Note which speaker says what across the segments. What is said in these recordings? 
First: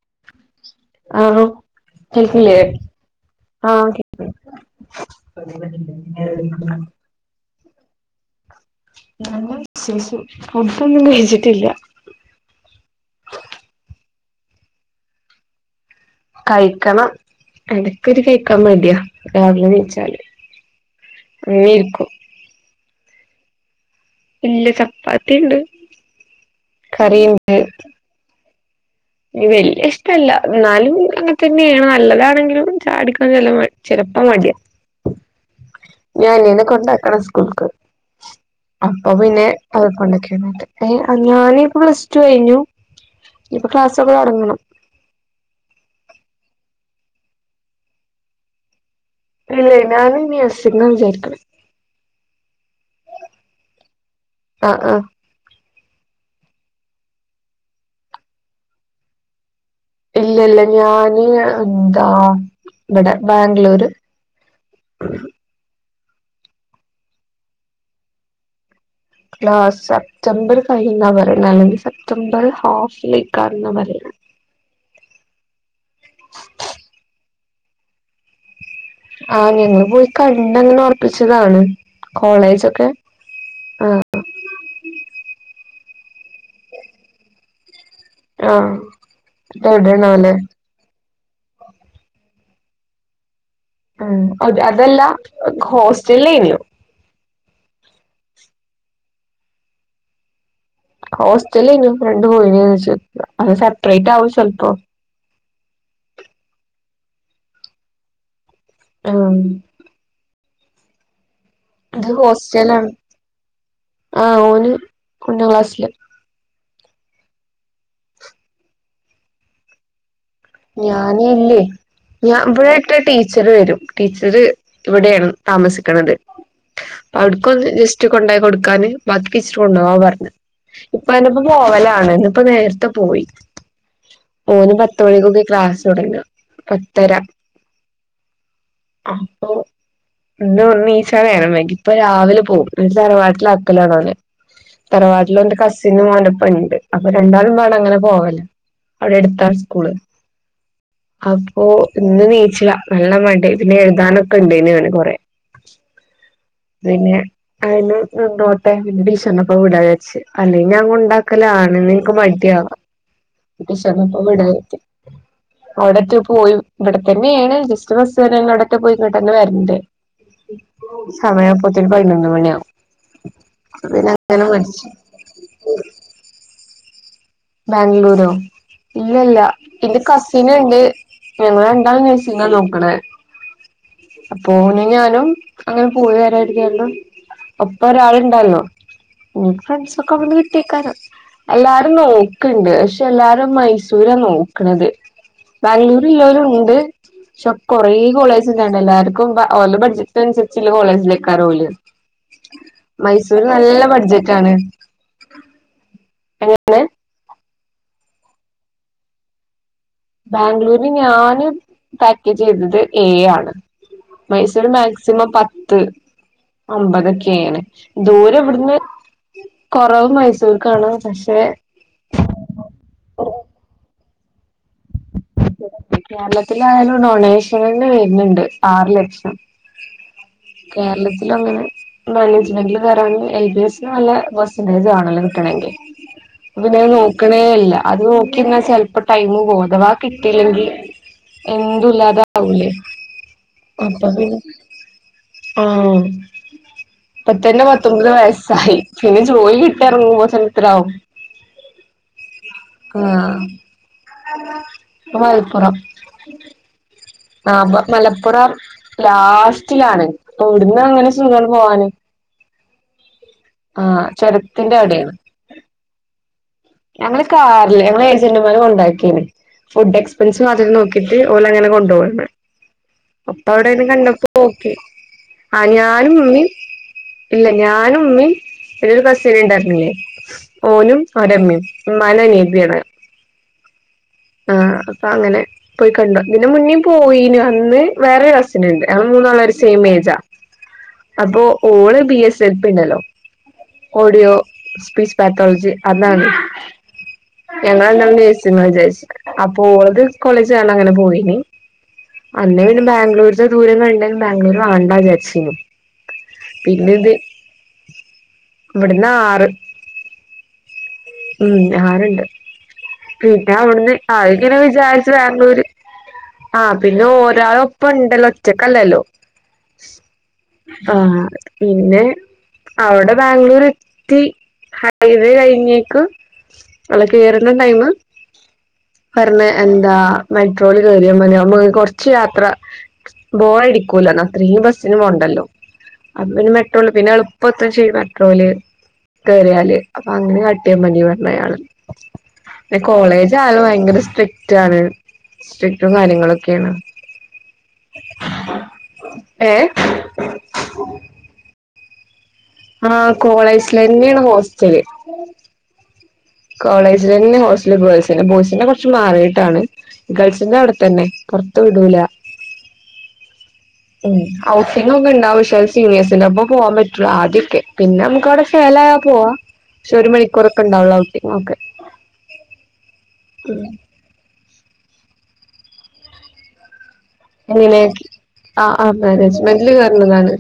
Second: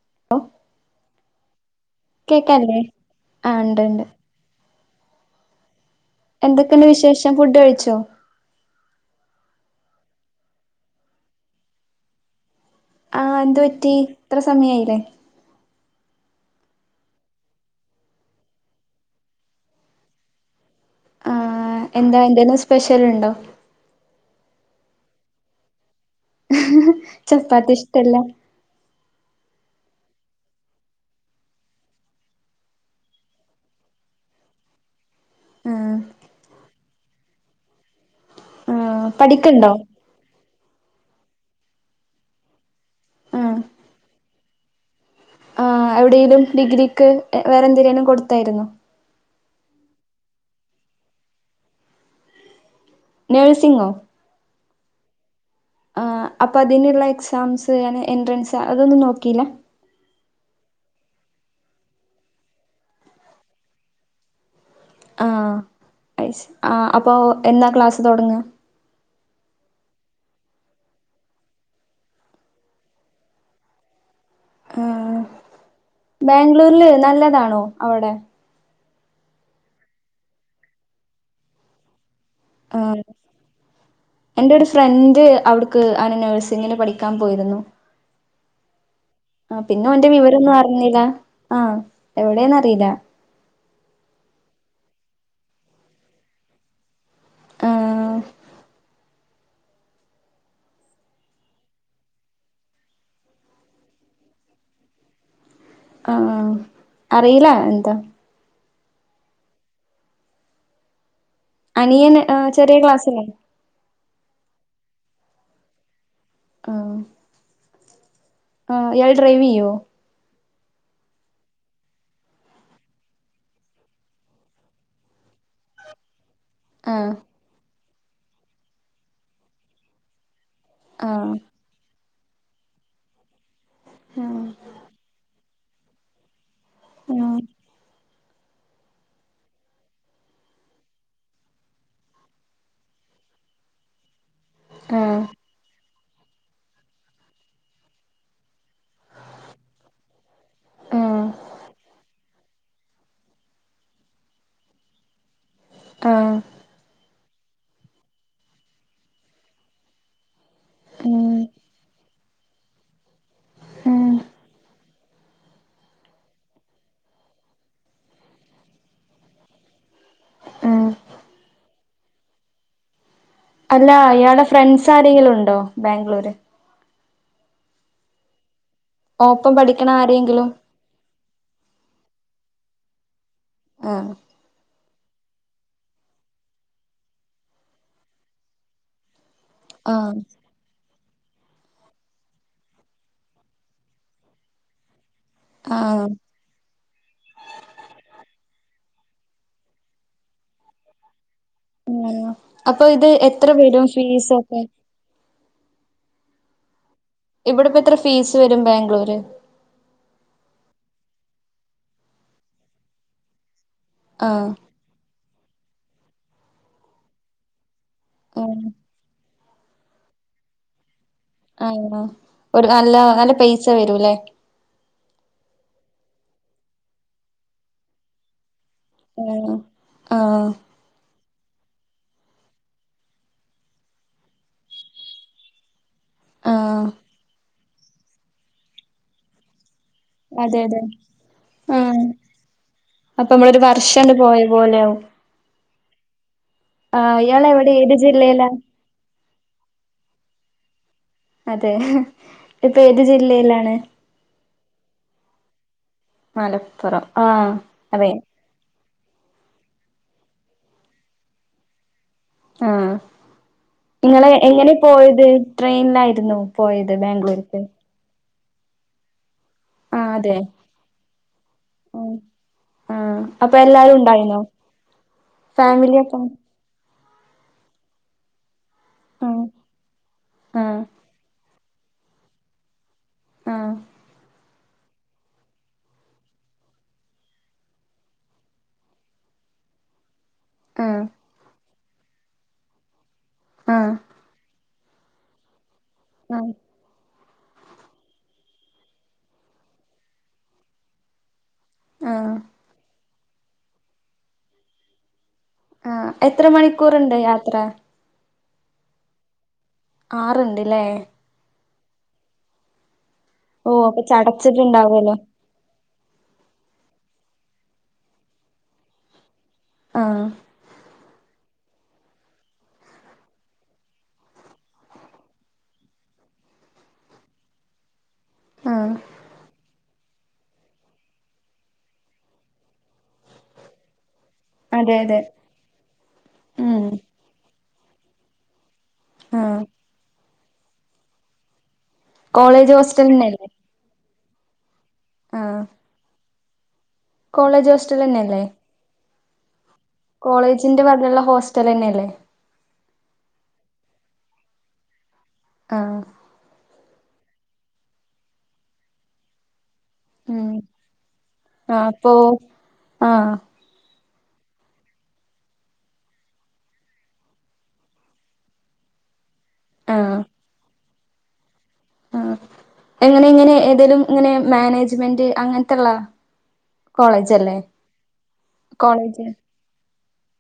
Speaker 1: [inaudible]
Speaker 2: Hello കേൾക്കില്ലേ
Speaker 1: കേക്കാല്ലേ ആ ഉണ്ട്
Speaker 2: ആഹ്
Speaker 1: ഉണ്ട്
Speaker 2: കേ
Speaker 1: എന്തൊക്കെയുണ്ട് വിശേഷം ഫുഡ് കഴിച്ചോ?
Speaker 2: നല്ല വിശേഷം ഫുഡ്‌ ഒന്നും കഴിച്ചിട്ടില്ല
Speaker 1: ആ എന്തു പറ്റി ഇത്ര സമയയില്ലേ
Speaker 2: കഴിക്കണം എടക്കൊരു കഴിക്കാൻ മടിയ രാവിലെ നീച്ചല്
Speaker 1: ആ എന്താ എന്തേലും സ്പെഷ്യൽ ഉണ്ടോ
Speaker 2: ഇല്ല ചപ്പാത്തി ഉണ്ട്
Speaker 1: ചപ്പാത്തി ഇഷ്ടല്ല
Speaker 2: വെല്ല്യ ഇഷ്ടല്ല. ന്നാലും അങ്ങെത്തന്നേണ് നല്ലതാണെങ്കിലും ചായടിക്കാൻ ചെലപ്പോ മടിയ
Speaker 1: [unintelligible]
Speaker 2: ഞാനിയനെ കൊണ്ടാക്കണം സ്കൂൾക്ക്
Speaker 1: ആ
Speaker 2: അപ്പൊ പിന്നെ
Speaker 1: പഠിക്കണ്ടോ
Speaker 2: അത്‌ കൊണ്ടാക്കി വന്നിട്ട്. ഞാനിപ്പോ പ്ലസ് ടു കഴിഞ്ഞു
Speaker 1: ഏഹ്
Speaker 2: ക്ലാസ്സോക്കെ തോടങ്ങണം
Speaker 1: ആഹ് എവിടെലും ഡിഗ്രിക്ക് വേറെ എന്തിനേങ്കിലും കൊടുത്തായിരുന്നോ
Speaker 2: ഇല്ലേ ഞാന് നി നേഴ്സിങ് വിചാരിക്കണ്.
Speaker 1: നേഴ്സിങ്ങോ?
Speaker 2: ആഹ് ആഹ്
Speaker 1: ആഹ് അപ്പൊ അതിനുള്ള എക്സാംസ് എൻട്രൻസ് അതൊന്നും നോക്കിയില്ല
Speaker 2: ഇല്ലല്ല ഞാന് ന്താ വിടെ ബാംഗ്ലൂര്
Speaker 1: ആഹ് ആ അപ്പൊ എന്നാ ക്ലാസ് തുടങ്ങ
Speaker 2: ആ സെപ്റ്റംബർ കഴിയുംന്നാ പറയണ, അല്ലെങ്കിൽ സെപ്റ്റംബർ ഹാഫ് ലേക്കാവും ന്നാ പറയണ
Speaker 1: ആ ബാംഗ്ലൂരില് നല്ലതാണോ അവിടെ
Speaker 2: ആഹ് ഞങ്ങള് പോയി കണ്ടങ്ങനെ ഉറപ്പിച്ചതാണ് കോളേജോക്കെ
Speaker 1: ആഹ്
Speaker 2: ആഹ.
Speaker 1: എന്റെ ഒരു ഫ്രണ്ട് അവിടുക്ക് ആണ് നഴ്സിങ്ങിന് പഠിക്കാൻ പോയിരുന്നു
Speaker 2: ആഹ്
Speaker 1: ആ പിന്നെ ഓന്റെ
Speaker 2: എവിടെയാണാവല്ലേ
Speaker 1: വിവരോന്നും അറിഞീല ആഹ എവിടെന്ന അറീല
Speaker 2: ഉം അതല്ല ഹോസ്റ്റെലേനോ
Speaker 1: ഉം
Speaker 2: ഹോസ്റ്റലേനു ഫ്രണ്ട് പോയിന്ന [unintelligible] അത് സെപ്പറേറ്റ് ആവും ചെൽപ്പോ
Speaker 1: ആഹ... അറിയില്ല എന്താ
Speaker 2: ഉം ഇത്
Speaker 1: അനിയൻ അ ചെറിയ
Speaker 2: ഹോസ്റ്റലാണ്
Speaker 1: ക്ലാസ്സിലാണ്
Speaker 2: ആഹ് ഓന് ഒന്നാം ക്ലാസ്സില
Speaker 1: ഉം ആഹ യാൾ ഡ്രൈവ് ചെയ്യോ
Speaker 2: ഞാന് ല്ലേയ് ഞാ ഇവിടെക്ക ടീച്ചർ വരും. ടീച്ചർ ഇവിടെയാണ് താമസിക്കണ്ത്
Speaker 1: ആഹ്
Speaker 2: അടുക്കൊന്ന് ജസ്റ്റ് കൊണ്ടോയി കൊടുക്കാന് ബാക്കിടീചർ കൊണ്ടോകാ പറഞ്
Speaker 1: ആഹ്
Speaker 2: ഉപ്പാന്റൊപ്പം പോവലാണ് ന്ന് ഇപ്പ നേർത്തെ പോയി
Speaker 1: ആഹ്
Speaker 2: ഓന് പത്തുമണിക്കൊക്കെ ക്ലാസ് തോടങ്ങ പത്തര
Speaker 1: ആഹ്
Speaker 2: അപ്പൊ ഇന്ന് ഒന്ന് നീച്ചാൻ നേരം വൈകി പ്പ രാവിലെ പോവും തറവാട്ടിലക്കലാണ് ഓനെ
Speaker 1: ആഹ്
Speaker 2: തറവാട്ടിലോന്റെ കസി സിനും ഓന്റപ്പം ഉണ്ട് അപ്പൊ രണ്ടാളും പാട അങ്ങനെ പോവല് അവിടെ എട്ത്താ സ്കൂള്
Speaker 1: ആഹ്
Speaker 2: അപ്പൊ ഇന്ന് നീച്ചില നല്ല മടി പിന്നെ പിനെഴുതാനൊക്കെ ഇണ്ടേയ്നു കൊറേ
Speaker 1: ആഹ്
Speaker 2: പിന്നെ [unintelligible] ന്നോട്ടെ ടിചർന്റോപ്പം വിടാന്നേച്ച് അല്ലെങ്കി ഞാ
Speaker 1: ഉം
Speaker 2: കൊണ്ടാക്കലാണ് ഇന്ന് ന്ക്ക് മടിയാവ
Speaker 1: ഉം
Speaker 2: ടീച്ചർന്റൊപ്പം വിടാന്ന് കരുതി അവിടറ്റം പോയി ഇവിടത്തന്നേണ് ജസ്റ്റ് ബസ് [unintelligible] അവിടറ്റം പോയി ഇങ്ങട്ടന്നെ തന്നെ വരണ്ടെ
Speaker 1: ആഹ്
Speaker 2: പതിനൊന്ന് മണിയാവും അപ്പൊ
Speaker 1: അല്ല
Speaker 2: പിന്നെ
Speaker 1: യാളെ
Speaker 2: അങ്ങനെ മടിച്ചു
Speaker 1: ഫ്രണ്ട്സാരെങ്കിലുണ്ടോ? ബാംഗ്ളൂര്.
Speaker 2: ബാംഗ്ലൂരോ ഇല്ല്യല്ല
Speaker 1: ഒപ്പം പഠിക്കണ
Speaker 2: ഇന്റെ
Speaker 1: ആരെങ്കിലും
Speaker 2: കസിന്ണ്ട്. ഞങ്ങളെണ്ടാളുംനേഴ്സിങാ നോക്കണെ.
Speaker 1: ആഹ്
Speaker 2: പോനും ഞാനും അങ്ങനെ പോയിവരാര് തിയാണ്ട് ഒപ്പ ഒരാളുണ്ടല്ലോ. ഞ്ഞി
Speaker 1: ആഹ്
Speaker 2: ഫ്രണ്ട്സൊക്കെ അവ്ട്ന്ന് കിട്ടുയ്ക്കാരം എല്ലാരും നോ ക്ക്ണ്ട് പക്ഷെ എല്ലാരും മൈസൂര നോക്കണത്
Speaker 1: ആഹ്
Speaker 2: ബാംഗ്ലൂര്ല്ലോരും ണ്ട് ക്ഷെ കൊറേ കോളേജ് [unintelligible] എല്ലാര്ക്കും ഓലെ ബഡ്ജറ്റ്നനുസരിച്ച്ള്ള കോളേജിലേക്കാരം ഓൽക്ക്.
Speaker 1: ആണോ അപ്പൊ ഇത്
Speaker 2: മൈസൂര്
Speaker 1: എത്ര വരും
Speaker 2: നല്ല ബഡ്ജറ്റ് ആണ്.
Speaker 1: ഫീസൊക്കെ ഇവിടെപ്പ ത്ര ഫീസ് വരും ബാംഗ്ലൂര്?
Speaker 2: ബാംഗ്ലൂരിൽ ഞാന് പാക്കേജ് ചെയ്തത് ഏഴ് ആണ്.
Speaker 1: ആഹ്
Speaker 2: മൈസൂര് മാക്സിമം പത്ത് ഒ മ്പതൊക്കെ ആണ്. ദൂരം
Speaker 1: ആഹ്
Speaker 2: വിടുന്ന് കുറവ് മൈസൂർക്കാണ് പക്ഷെ
Speaker 1: [inaudible] ഒരു അല്ല നല്ല പൈസ വരൂല്ലേ?
Speaker 2: കേരളത്തിലായാലും ഡൊണേഷനന്നെ വര്ന്ണ്ട് ആറ് ലക്ഷം.
Speaker 1: ആഹ് ആഹ്
Speaker 2: കേരളത്തിലും അങ്ങനെ മാനേജ്‍മെന്റില് കേരാന് എൽ ബി എസ് ന് നല്ല പേസെന്റേജ് ആണല്ലോ കിട്ടണങ്കി. പിന്നെ
Speaker 1: ആഹ്
Speaker 2: നോക്കണേ ഇല്ല അത് നോക്കി ന്നാ ചെൽപ്പോ ടൈമ് പോവും ഥവാ
Speaker 1: അതെ
Speaker 2: കിട്ടല്ലെങ്കി
Speaker 1: അതെ
Speaker 2: എന്തും
Speaker 1: ആഹ്
Speaker 2: ഇല്ലാതാവൂലേ
Speaker 1: അപ്പൊ നമ്മളൊരു
Speaker 2: അപ്പ
Speaker 1: വർഷണ്ട്
Speaker 2: പിന്നെ
Speaker 1: പോയ പോലെയാവും
Speaker 2: ആഹ്
Speaker 1: ആഹ് ഇയാൾ
Speaker 2: പ്പത്തന്നെ
Speaker 1: എവിടെ ഏത്
Speaker 2: പത്തൊമ്പത്
Speaker 1: ജില്ലയിലാ
Speaker 2: വയസ്സായി. പിന്നെ ജോലി കിട്ടി എർങ്ങുമ്പോത്തിന് എത്രാവും?
Speaker 1: അതെ ഹ് ഇത് ഏത് ജില്ലയിലാണ്?
Speaker 2: [unintelligible] ത് മലപ്പുറം.
Speaker 1: മലപ്പുറം
Speaker 2: ആഹ് പ്പ മലപ്പുറം ലാസ്റ്റിലാണ് ഒട്ന്ന് അങ്ങനെ സുഗാണ് പോവാന്.
Speaker 1: ആഹ്
Speaker 2: ആഹ്
Speaker 1: നിങ്ങള് എങ്ങനെ
Speaker 2: ചുരത്തിന്റെ അവിടെയാണ്
Speaker 1: പോയത് ട്രെയിനിലായിരുന്നൊ?
Speaker 2: ഞങ്ങള് കാറില് ഞങ്ങളെ ഏജന്റുമാര് കൊണ്ടാക്കിയ്ന്. ഫുഡ്
Speaker 1: ആഹ് അതെ
Speaker 2: എക്സ്പെൻസ് അതിൽ നോക്കിട്ട് ഓലങ്ങനെ
Speaker 1: ഉം
Speaker 2: കൊണ്ടോവാണ്.
Speaker 1: ആഹ്
Speaker 2: [unintelligible]
Speaker 1: അപ്പൊ എല്ലാരും ഉണ്ടായിന്നോ ഫാമിലിയൊക്കെ
Speaker 2: ഇല്ല ഞാനും മ്മീം പിന്നൊരു
Speaker 1: ആഹ്
Speaker 2: കസിന്ണ്ടായിര്ന്നില്ലേ
Speaker 1: ആഹ്
Speaker 2: ഓനും ഓന്റമ്മേം മ്മാന്റെനിയത്തിആണ്.
Speaker 1: ആഹ്
Speaker 2: ആഹ അപ്പൊ അങ്ങനെ പോയി കണ്ടു ഇതിന്റെ മുന്നേം പോയിനു അന്ന് വേറെ കസിനുണ്ട് ഞങ്ങൾ മൂന്നാളും ഒരു സെയിം ഏജാ. അപ്പൊ ഓള് ബി എസ് എൽ പിണ്ടല്ലോ
Speaker 1: ആഹ്
Speaker 2: ഓടിയോ സ്പീച് പെത്തോൾജ് [unintelligible]
Speaker 1: ആഹ്
Speaker 2: ഞങ്ങള് രണ്ടാളും നെഴ്സിംങ്ങാ വിചാരിച്ച് അപ്പൊ ഓൾത് കോളേജ് കാണാൻങ്ങനെ പോയിന്.
Speaker 1: ആഹ്
Speaker 2: അന്നേയ്ന് ബാംഗ്ലൂര്ത്തെ ദൂരം കണ്ട് ബാംഗ്ലൂര് വേണ്ടാജാര്ച്ചീനു.
Speaker 1: ആ എത്ര മണിക്കൂർണ്ട് യാത്ര?
Speaker 2: ഇവിട്ന്നാറ്.
Speaker 1: ആറ്ണ്ട്ലേ.
Speaker 2: ഉം ആറ്ണ്ട് പിന്നെ
Speaker 1: ഓഹ്
Speaker 2: അവിടുന്ന്
Speaker 1: അപ്പൊ
Speaker 2: ആങ്ങനെ വിചാരിച്ച്
Speaker 1: ചടച്ചിട്ടുണ്ടാവല്ലോ
Speaker 2: ബാംഗ്ലൂര് ആഹ പിന്നെ ഒരാള ഒപ്പം ഉണ്ടല്ലോ ഒറ്റ ക്കല്ലല്ലോ?
Speaker 1: ആഹ്
Speaker 2: ആഹ് പിന്നെ അവിടെ ബാംഗ്ലൂർ എത്തി ഹൈവേ കഴിഞ്ഞ ക്ക് കേറുന്ന ടൈം
Speaker 1: ആഹ്
Speaker 2: പറഞ്ഞ എന്താ? മെട്രോയിൽ കയറിയാ മതിനമ്മു കുറച്ച് യാത്ര ബോർടിക്കൂല എന്നാ, അത്രയും
Speaker 1: അതെ
Speaker 2: ബസ്സിനന്
Speaker 1: അതെ
Speaker 2: പോണ്ടല്ലോ അപ്പ പിന്നെ
Speaker 1: ഉം
Speaker 2: മെട്രോില് പിന്നെ എളുപ്പ [unintelligible] [unintelligible]
Speaker 1: ആഹ്
Speaker 2: [unintelligible] അപ്പൊ അങ്ങനെ കാട്ടിയ മതി
Speaker 1: കോളേജ്
Speaker 2: പറഞ്ഞയാളല്ല.
Speaker 1: ഹോസ്റ്റലന്നെല്ലേ
Speaker 2: കോളേജആൾ ഭയങ്കര സ്ട്രിക്ട് ആണ്.
Speaker 1: ആഹ്
Speaker 2: സ്ടിറ്റും കാര്യങ്ങളൊക്കെയാണ്.
Speaker 1: കോളേജ് ഹോസ്റ്റൽ തന്നെയല്ലേ?
Speaker 2: ഏ
Speaker 1: കോളേജിന്റെ വകയുള്ള ഹോസ്റ്റൽ തന്നെയല്ലേ?
Speaker 2: ആഹ് കോളേജിൽ തന്നെയാണ് ഹോസ്റ്റല്. ഉം
Speaker 1: ആഹ്
Speaker 2: കോളേജിൽ തന്നെ ഹോസ്റ്റല ഗേൾസിൻ്റെ ബോയ്സിനു കുറച്ച് മാറിയിട്ടാണ്.
Speaker 1: ഉം
Speaker 2: ഗേൾസിന്റെ അവിടെ തന്നെ പുറത്തു
Speaker 1: ആഹ്
Speaker 2: വിടൂല.
Speaker 1: അപ്പൊ ആഹ്
Speaker 2: ഉം ഹൗസിംഗ ഒക്കെ ഉണ്ടാവ പക്ഷെ സീനിയേഴ്സിന്റെ ഒപ്പം പോവാൻ പറ്റുള്ളൂ ആദ്യൊക്കെ പിന്നെ നമുക്ക് അവിടെ [unintelligible] പോവാ പക്ഷെ ഒരു
Speaker 1: ആഹ്
Speaker 2: മണിക്കൂറൊക്കെ ഉണ്ടാവുള്ളൂ ഔട്ടിംഗ് ഒക്കെ,
Speaker 1: ആഹ് എങ്ങനെ എങ്ങനെ ഏതെലും ഇങ്ങനെ മാനേജ്മെന്റ് അങ്ങനത്തള്ളാ
Speaker 2: [unintelligible] ആ ആ
Speaker 1: കോളേജ്
Speaker 2: മാനേജ്മെന്റില് കേറണതാണ്.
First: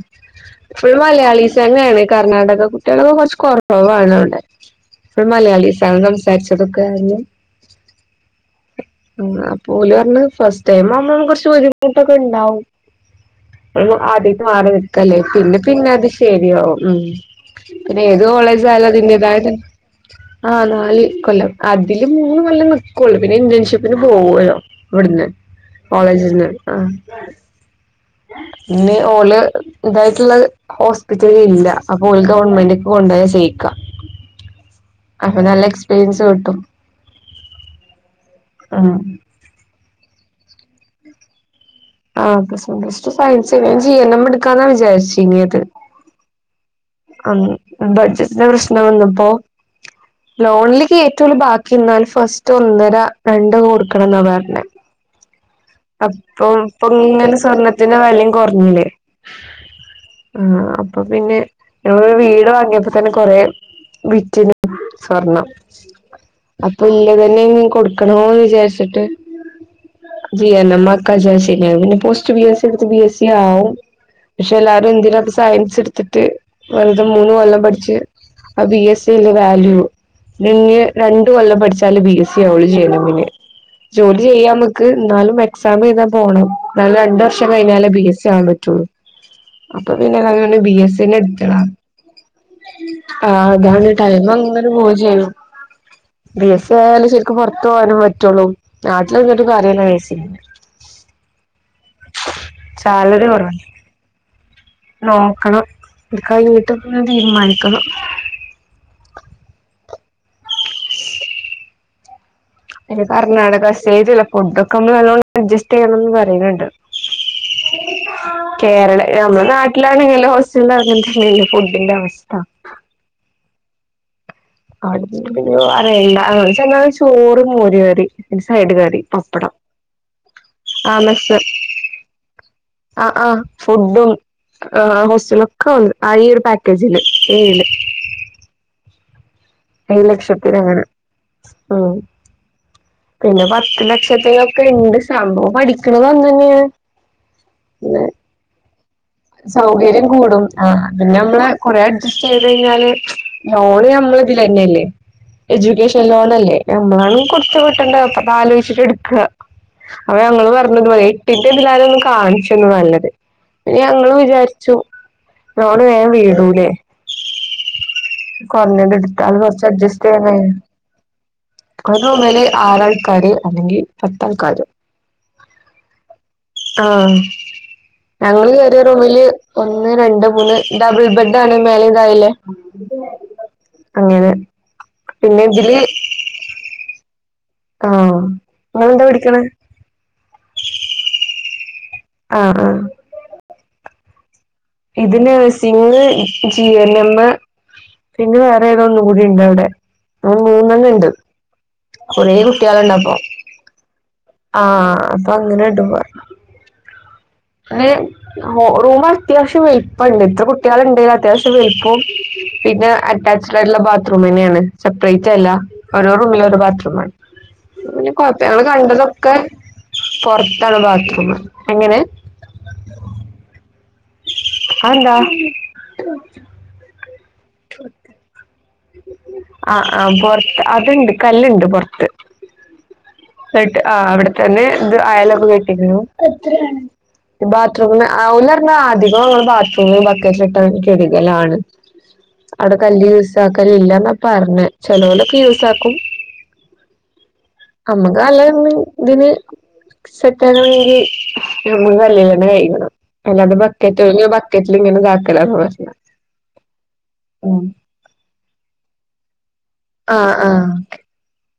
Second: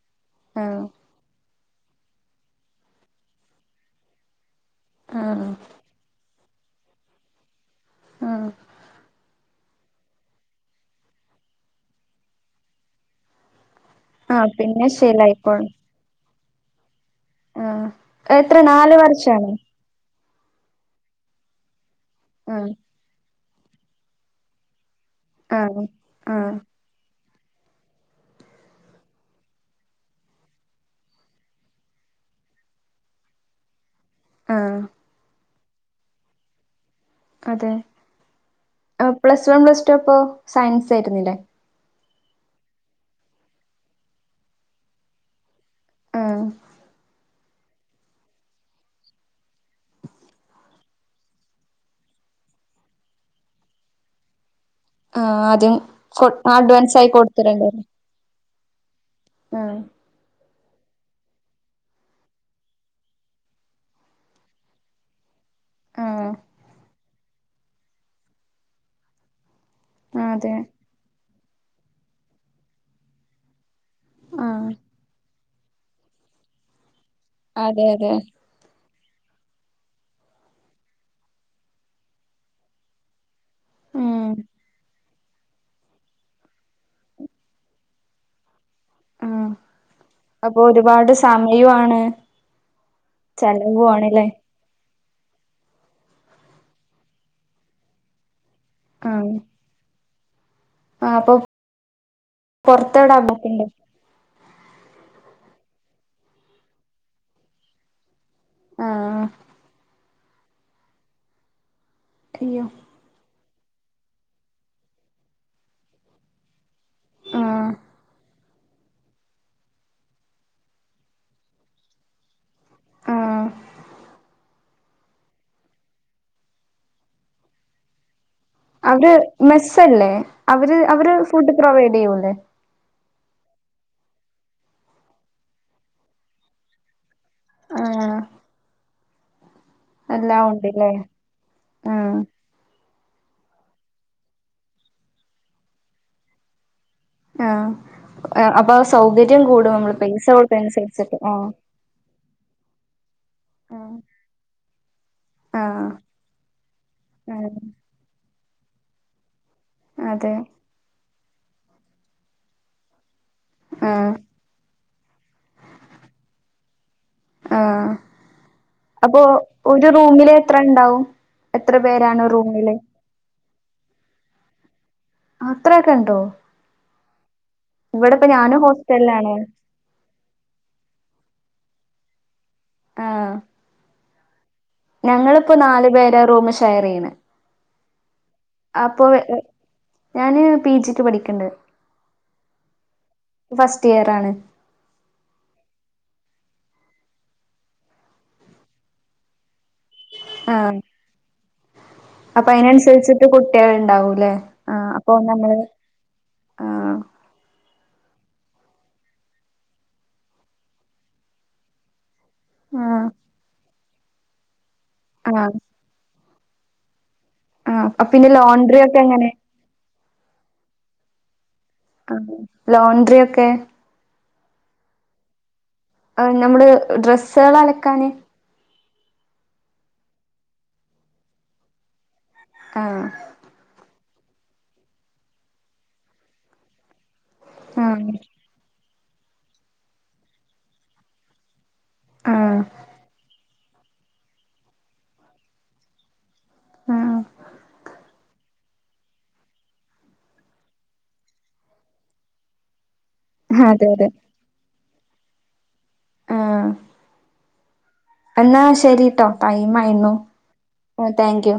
Speaker 1: ആഹ്
Speaker 2: ഫുള്ളും മലയാളിസ് തന്നെയാണ്. കർണ്ണാടക കുട്ടികളൊക്കെ കുറച്ച് കുറവണവടെ, ഫുൾ
Speaker 1: ആഹ്
Speaker 2: മലയാളീസ് ആണ് സംസാരിച്ചതൊക്കെ അഞ്ഞു.
Speaker 1: ആഹ്
Speaker 2: അപ്പം ഓല് പറഞ്ഞത് ഫസ്റ്റ് ടൈം അമ്പോൾ കുറച്ച് ബുദ്ധിമുട്ടൊക്കെ ഉണ്ടാവും. ആദ്യട്ട്
Speaker 1: ആഹ്
Speaker 2: മാറി
Speaker 1: പിന്നെ
Speaker 2: നിൽക്കല്ലേ പിന്നെ
Speaker 1: ശീലായിക്കോളും
Speaker 2: പിന്നെ അത് ശരിയാകും ഉം.
Speaker 1: ആഹ്
Speaker 2: പിന്നെ ഏത്
Speaker 1: എത്ര
Speaker 2: കോളേജ അല്ല
Speaker 1: നാല് വർഷാണോ
Speaker 2: [unintelligible] ആ നാല് കൊല്ലം അതില് മൂന്ന് കൊല്ലം
Speaker 1: ആഹ്
Speaker 2: നിക്കോളു. പിന്നെ ഇന്റേൺഷിപ്പിന് പോവല്ലോ ഇവിടുന്ന്
Speaker 1: ആഹ്
Speaker 2: കോളേജിൽ നിന്ന്
Speaker 1: ആഹ്
Speaker 2: ആ പിന്നെ ഓള് ഇതായിട്ടുള്ളത് ഹോസ്പിറ്റല് ഇല്ല അപ്പൊ ഓള് ഗവൺമെന്റ് കൊണ്ടുപോയ ചെയ്യിക്കാം.
Speaker 1: ആഹ്
Speaker 2: അപ്പൊ നല്ല എക്സ്പീരിയൻസ് കിട്ടും.
Speaker 1: അതെ,
Speaker 2: ആഹ്
Speaker 1: പ്ലസ് വൺ, പ്ലസ് ടു അപ്പോൾ സയൻസ് ആയിരുന്നില്ലേ?
Speaker 2: ആ പ്ലസ് വൺ, പ്ലസ് ടു സയൻസ്ൻ തന്നെ ഞാൻ ജീ എൻ എം എടുക്കാന്നാ വിചാരിച്ചിനിയത്.
Speaker 1: ആഹ്
Speaker 2: അന്ന് ബഡ്ജറ്റന്റെ പ്രശ്നം വന്നപ്പോ ലോണിൽ കേറ്റുഉള്ളു ബാക്കി നിന്നാൽ ഫസ്റ്റ് ഒന്നര രണ്ടോ കൊടുക്കണം എന്നാ പറഞ്ഞേ,
Speaker 1: ആ [unintelligible]
Speaker 2: അപ്പൊ ഇപ്പോങ്ങനെ സ്വർണത്തിന്റെ വിലയും കുറഞ്ഞില്ലേ?
Speaker 1: ആഹ്
Speaker 2: ആ അപ്പൊ പിന്നെ ഞങ്ങള് വീട് വാങ്ങിയപ്പോ തന്നെ കൊറെ [unintelligible] സ്വർണം
Speaker 1: ആഹ്
Speaker 2: അപ്പൊ ഇല്ല തന്നെയും കൊടുക്കണോന്ന് വിചാരിച്ചിട്ട് ജി
Speaker 1: അതെ
Speaker 2: എൻ എം ആകാ വിചാരിച്ചിനു ഇല്ലേ പിന്നെ പോസ്റ്റ് ബി എസ് ഇ എടുത്ത് ബി എസ് ഇ ആവും. പക്ഷെ
Speaker 1: ആഹ്
Speaker 2: എല്ലാരും എന്തിനഇപ്പം സയൻസ് എടുത്തിട്ട് വെറുതെ മൂന്ന് കൊല്ലം
Speaker 1: അതെ
Speaker 2: പഠിച്ച്
Speaker 1: അതെ
Speaker 2: ആ ബി എസ് സി അല്ലെ വാല്യൂ. [unintelligible] രണ്ടു കൊല്ലം പഠിച്ചാല് ബി എസ് സി ആവുള്ളൂ ജനുവിന്. ജോലി
Speaker 1: ഉം
Speaker 2: ചെയ്യാംമക്ക് എന്നാലും എക്സാം എഴുതാൻ പോകണം. എന്നാലും രണ്ടു വർഷം കഴിഞ്ഞാലേ ബി എസ് സി ആവാൻ പറ്റുള്ളൂ.
Speaker 1: ആഹ്
Speaker 2: അപ്പൊ പിന്നെഅതങ്ങന്ട്
Speaker 1: അപ്പൊ
Speaker 2: ബി എസ് സി
Speaker 1: ഒരുപാട്
Speaker 2: തന്നെ എടുത്തളാം.
Speaker 1: സമയവാണ്
Speaker 2: ആ
Speaker 1: ചെലവു
Speaker 2: അതാണ്
Speaker 1: ആണ്ല്ലേ
Speaker 2: ടൈം അങ്ങനെ പോകെ ചെയ്യുള്ളൂ. ബി എസ് സി ആയാലും ശരിക്കും പുറത്തു പോകാനെ പറ്റുള്ളൂ. നാട്ടിൽ നിന്നിട്ട് കാര്യല്ല ബി എസ് സി.
Speaker 1: ആ അപ്പൊ പൊറത്തവിടെ
Speaker 2: സാലറി കുറവല്ലേ
Speaker 1: [unintelligible]
Speaker 2: നോക്കണം ക്ക് വീട്ടിൽ നിന്ന് തീരുമാനിക്കണം.
Speaker 1: ആഹ്. അയ്യോ.
Speaker 2: ഒരു കർണാടക സ്റ്റേറ്റ് അല്ലേ ഫുഡ് ഒക്കെ ഒന്ന് നല്ലോണം അഡ്ജസ്റ്റ് ചെയ്യണം എന്ന് പറയണുണ്ട്.
Speaker 1: ആഹ്
Speaker 2: കേരളം നമ്മുടെ നാട്ടിലാണെങ്കിലും ഹോസ്റ്റലില് അങ്ങനത്തെന്നയല്ലേ ഫുഡിന്റെ അവസ്ഥ.
Speaker 1: ആഹ്
Speaker 2: അവിടത്തെ പിന്നെ പറയണ്ട ചോറും, മോര് കറി. പിന്നെ സൈഡ് കറി
Speaker 1: അവര്
Speaker 2: പപ്പടം
Speaker 1: മെസ്സ് അല്ലേ അവര്
Speaker 2: ആഹ്
Speaker 1: അവര്
Speaker 2: മെസ്സ്
Speaker 1: ഫുഡ് പ്രൊവൈഡ് ചെയ്യൂല്ലേ?
Speaker 2: ആഹ് ആഹ് ഫുഡും ആ ഹോസ്റ്റല് ഒക്കെ ഉള്ളത് ആ ഈ ഒരു പാക്കേജില് ഏഴില്.
Speaker 1: ആഹ്.
Speaker 2: ഏഴു
Speaker 1: എല്ലാം
Speaker 2: ലക്ഷത്തിലങ്ങനെ.
Speaker 1: ഉണ്ട്ല്ലേ ആഹ്
Speaker 2: പിന്നെ പത്ത് ലക്ഷത്തിലൊക്ക ഇണ്ട് സംഭവം പഠിക്കണത് അങ്ങനെയാ.
Speaker 1: ആഹ് അപ്പ
Speaker 2: സൗകര്യം കൂടും പിന്നെ നമ്മള്
Speaker 1: ആഹ്
Speaker 2: കൊറെ അഡ്ജ ജസ്റ്റ് ചെയ്ത് കഴിഞ്ഞാല് ലോണ്
Speaker 1: ആഹ്
Speaker 2: നമ്മള് ഇതില് തന്നെയല്ലേ.
Speaker 1: ആഹ്
Speaker 2: എഡ്യൂക്കേഷൻ ലോണല്ലേ നമ്മള്ആണോ കൊടുത്തു
Speaker 1: ആഹ്
Speaker 2: വിട്ടേണ്ടേ അപ്പ അത് ആലോചിച്ചിട്ട് എടുക്കാം. അവ
Speaker 1: അതെ
Speaker 2: ഞങ്ങൾ പറഞ്ഞത് ഇത് പോലെ ഏട്ടിന്റെ ഇതിലരേ ഒന്ന് കാണിച്ച് തന്ന് നല്ലത്. പിന്നെ ഞങ്ങള്
Speaker 1: ആഹ്
Speaker 2: വിചാരിച്ചു ലോൺ വേഗം വിടുലേ?
Speaker 1: ആഹ്
Speaker 2: കൊറഞ്ഞത് എടുത്താൽ കുറച്ച് അഡ്ജസ്റ്റ് ചെയ്യണേ.
Speaker 1: ഉണ്ടാവും.
Speaker 2: അതു മേലെ ആറാൾക്കാര് അല്ലെങ്കിൽ പത്താൾക്കാര്.
Speaker 1: അത്രയൊക്കെ ഉണ്ടോ?
Speaker 2: ആഹ് ഞങ്ങള്
Speaker 1: ഞാനും
Speaker 2: കേറയ റൂമില്
Speaker 1: ഹോസ്റ്റലിലാണ്
Speaker 2: ഒ ഒന്ന്, രണ്ട്, മൂന്ന്, ഡബിൾ ബെഡ് ആണ് മേലെ താഴേയും ഉള്ളേ
Speaker 1: ആഹ്
Speaker 2: അങ്ങനെ. പിന്നെ
Speaker 1: ഞങ്ങളിപ്പോ
Speaker 2: ഇതില്
Speaker 1: നാലു പേരാ റൂമ് ഷെയർ ചെയ്യണ്
Speaker 2: ആഹ്
Speaker 1: അപ്പൊ
Speaker 2: നിങ്ങളെന്താ പഠിക്കണേ
Speaker 1: ഞാന് പി ജിക്ക് പഠിക്ക്‌ യുണ്ട്.
Speaker 2: ആഹ് ആഹ്.
Speaker 1: ഫസ്റ്റ് ഇയറാണ്.
Speaker 2: ഇതിന് സിങ്, ജി എൻ എമ്മ് പിന്നെ വേറെ ഏതോ ഒന്നും കൂടിയുണ്ട് അവിടെ. ആഹ് മൂന്നെണ്ണം ഉണ്ട്. കുറേ
Speaker 1: അപ്പൊ
Speaker 2: കുട്ടികളുണ്ട് ഇപ്പം
Speaker 1: അതിനനുസരിച്ചിട്ട് കുട്ടികൾ ഉണ്ടാവൂല്ലേ
Speaker 2: ആഹ് അപ്പൊ
Speaker 1: നമ്മള്
Speaker 2: അങ്ങനെ ഇണ്ട് പറഞ്ഞു.
Speaker 1: ആഹ്.
Speaker 2: പിന്നെ റൂം അത്യാവശ്യം വലിപ്പം ഉണ്ട് ഇത്ര കുട്ടികൾുണ്ടെങ്കിലും അത്യാവശ്യം വലിപ്പോ പിന്നെ
Speaker 1: ആഹ്
Speaker 2: അറ്റാച്ച്ഡ് ആയിട്ടുള്ള ബാത്റൂം തന്നെയാണ് സെപ്പറേറ്റ് അല്ല.
Speaker 1: ആഹ്
Speaker 2: ഓരോ റൂമിൽ ഒരു ബാത്റൂ ആണ്
Speaker 1: ആഹ്
Speaker 2: പിന്നെ ഞങ്ങളു
Speaker 1: ലോണ്ട്രി ഒക്കെ എങ്ങനെ
Speaker 2: കണ്ടതൊക്കെ. പുറത്താണ് ബാത്റൂമ് എങ്ങനെ.
Speaker 1: ആഹ് ലോണ്ട്രി ഒക്കെ.
Speaker 2: അത് എന്താ?
Speaker 1: നമ്മള് ഡ്രെസ്സുകള് അലക്കാന്.
Speaker 2: ആഹ് ആ ഹ് പുറത്ത് അതുണ്ട് കല്ലുണ്ട് പൊറാത്ത്.
Speaker 1: ആഹ്.
Speaker 2: എന്നട്ട് ആഹ് അവിടെത്തന്നെ ഇത് അയാലൊക്കെ കെട്ടിക്കുണു. ബാത്റൂമ്
Speaker 1: ആഹ്
Speaker 2: ഓല് പറഞ്ഞ അധികോ നമ്മള് ബാത്റൂമിൽ ബക്കറ്റിലിട്ട് കഴികലാണ്.
Speaker 1: ആഹ്
Speaker 2: അവിടെ കല്ല് യൂസ് ആക്കല് ഇല്ല എന്നാ പറഞ്ഞേ ചെലേരൊക്കെ യൂസ് ആക്കും.
Speaker 1: ആഹ്
Speaker 2: നമ്മക്ക് നല്ലതെന്ന് ഇതിന്. സെറ്റാവാണെങ്കിൽ നമ്മക്ക് കല്ലില് തന്നെകഴുക്കണം. അല്ലാതെ
Speaker 1: അതെ അതെ
Speaker 2: ബക്കറ്റ് ബക്കറ്റിൽ ഇങ്ങനെ ഇതാക്കലന്ന് പറഞ്ഞേ.
Speaker 1: ആഹ്.
Speaker 2: ആഹ്.
Speaker 1: എന്നാ ശരിട്ടോ ടൈം ആയുണ്
Speaker 2: ആഹ് ആഹ്
Speaker 1: താങ്ക് യു.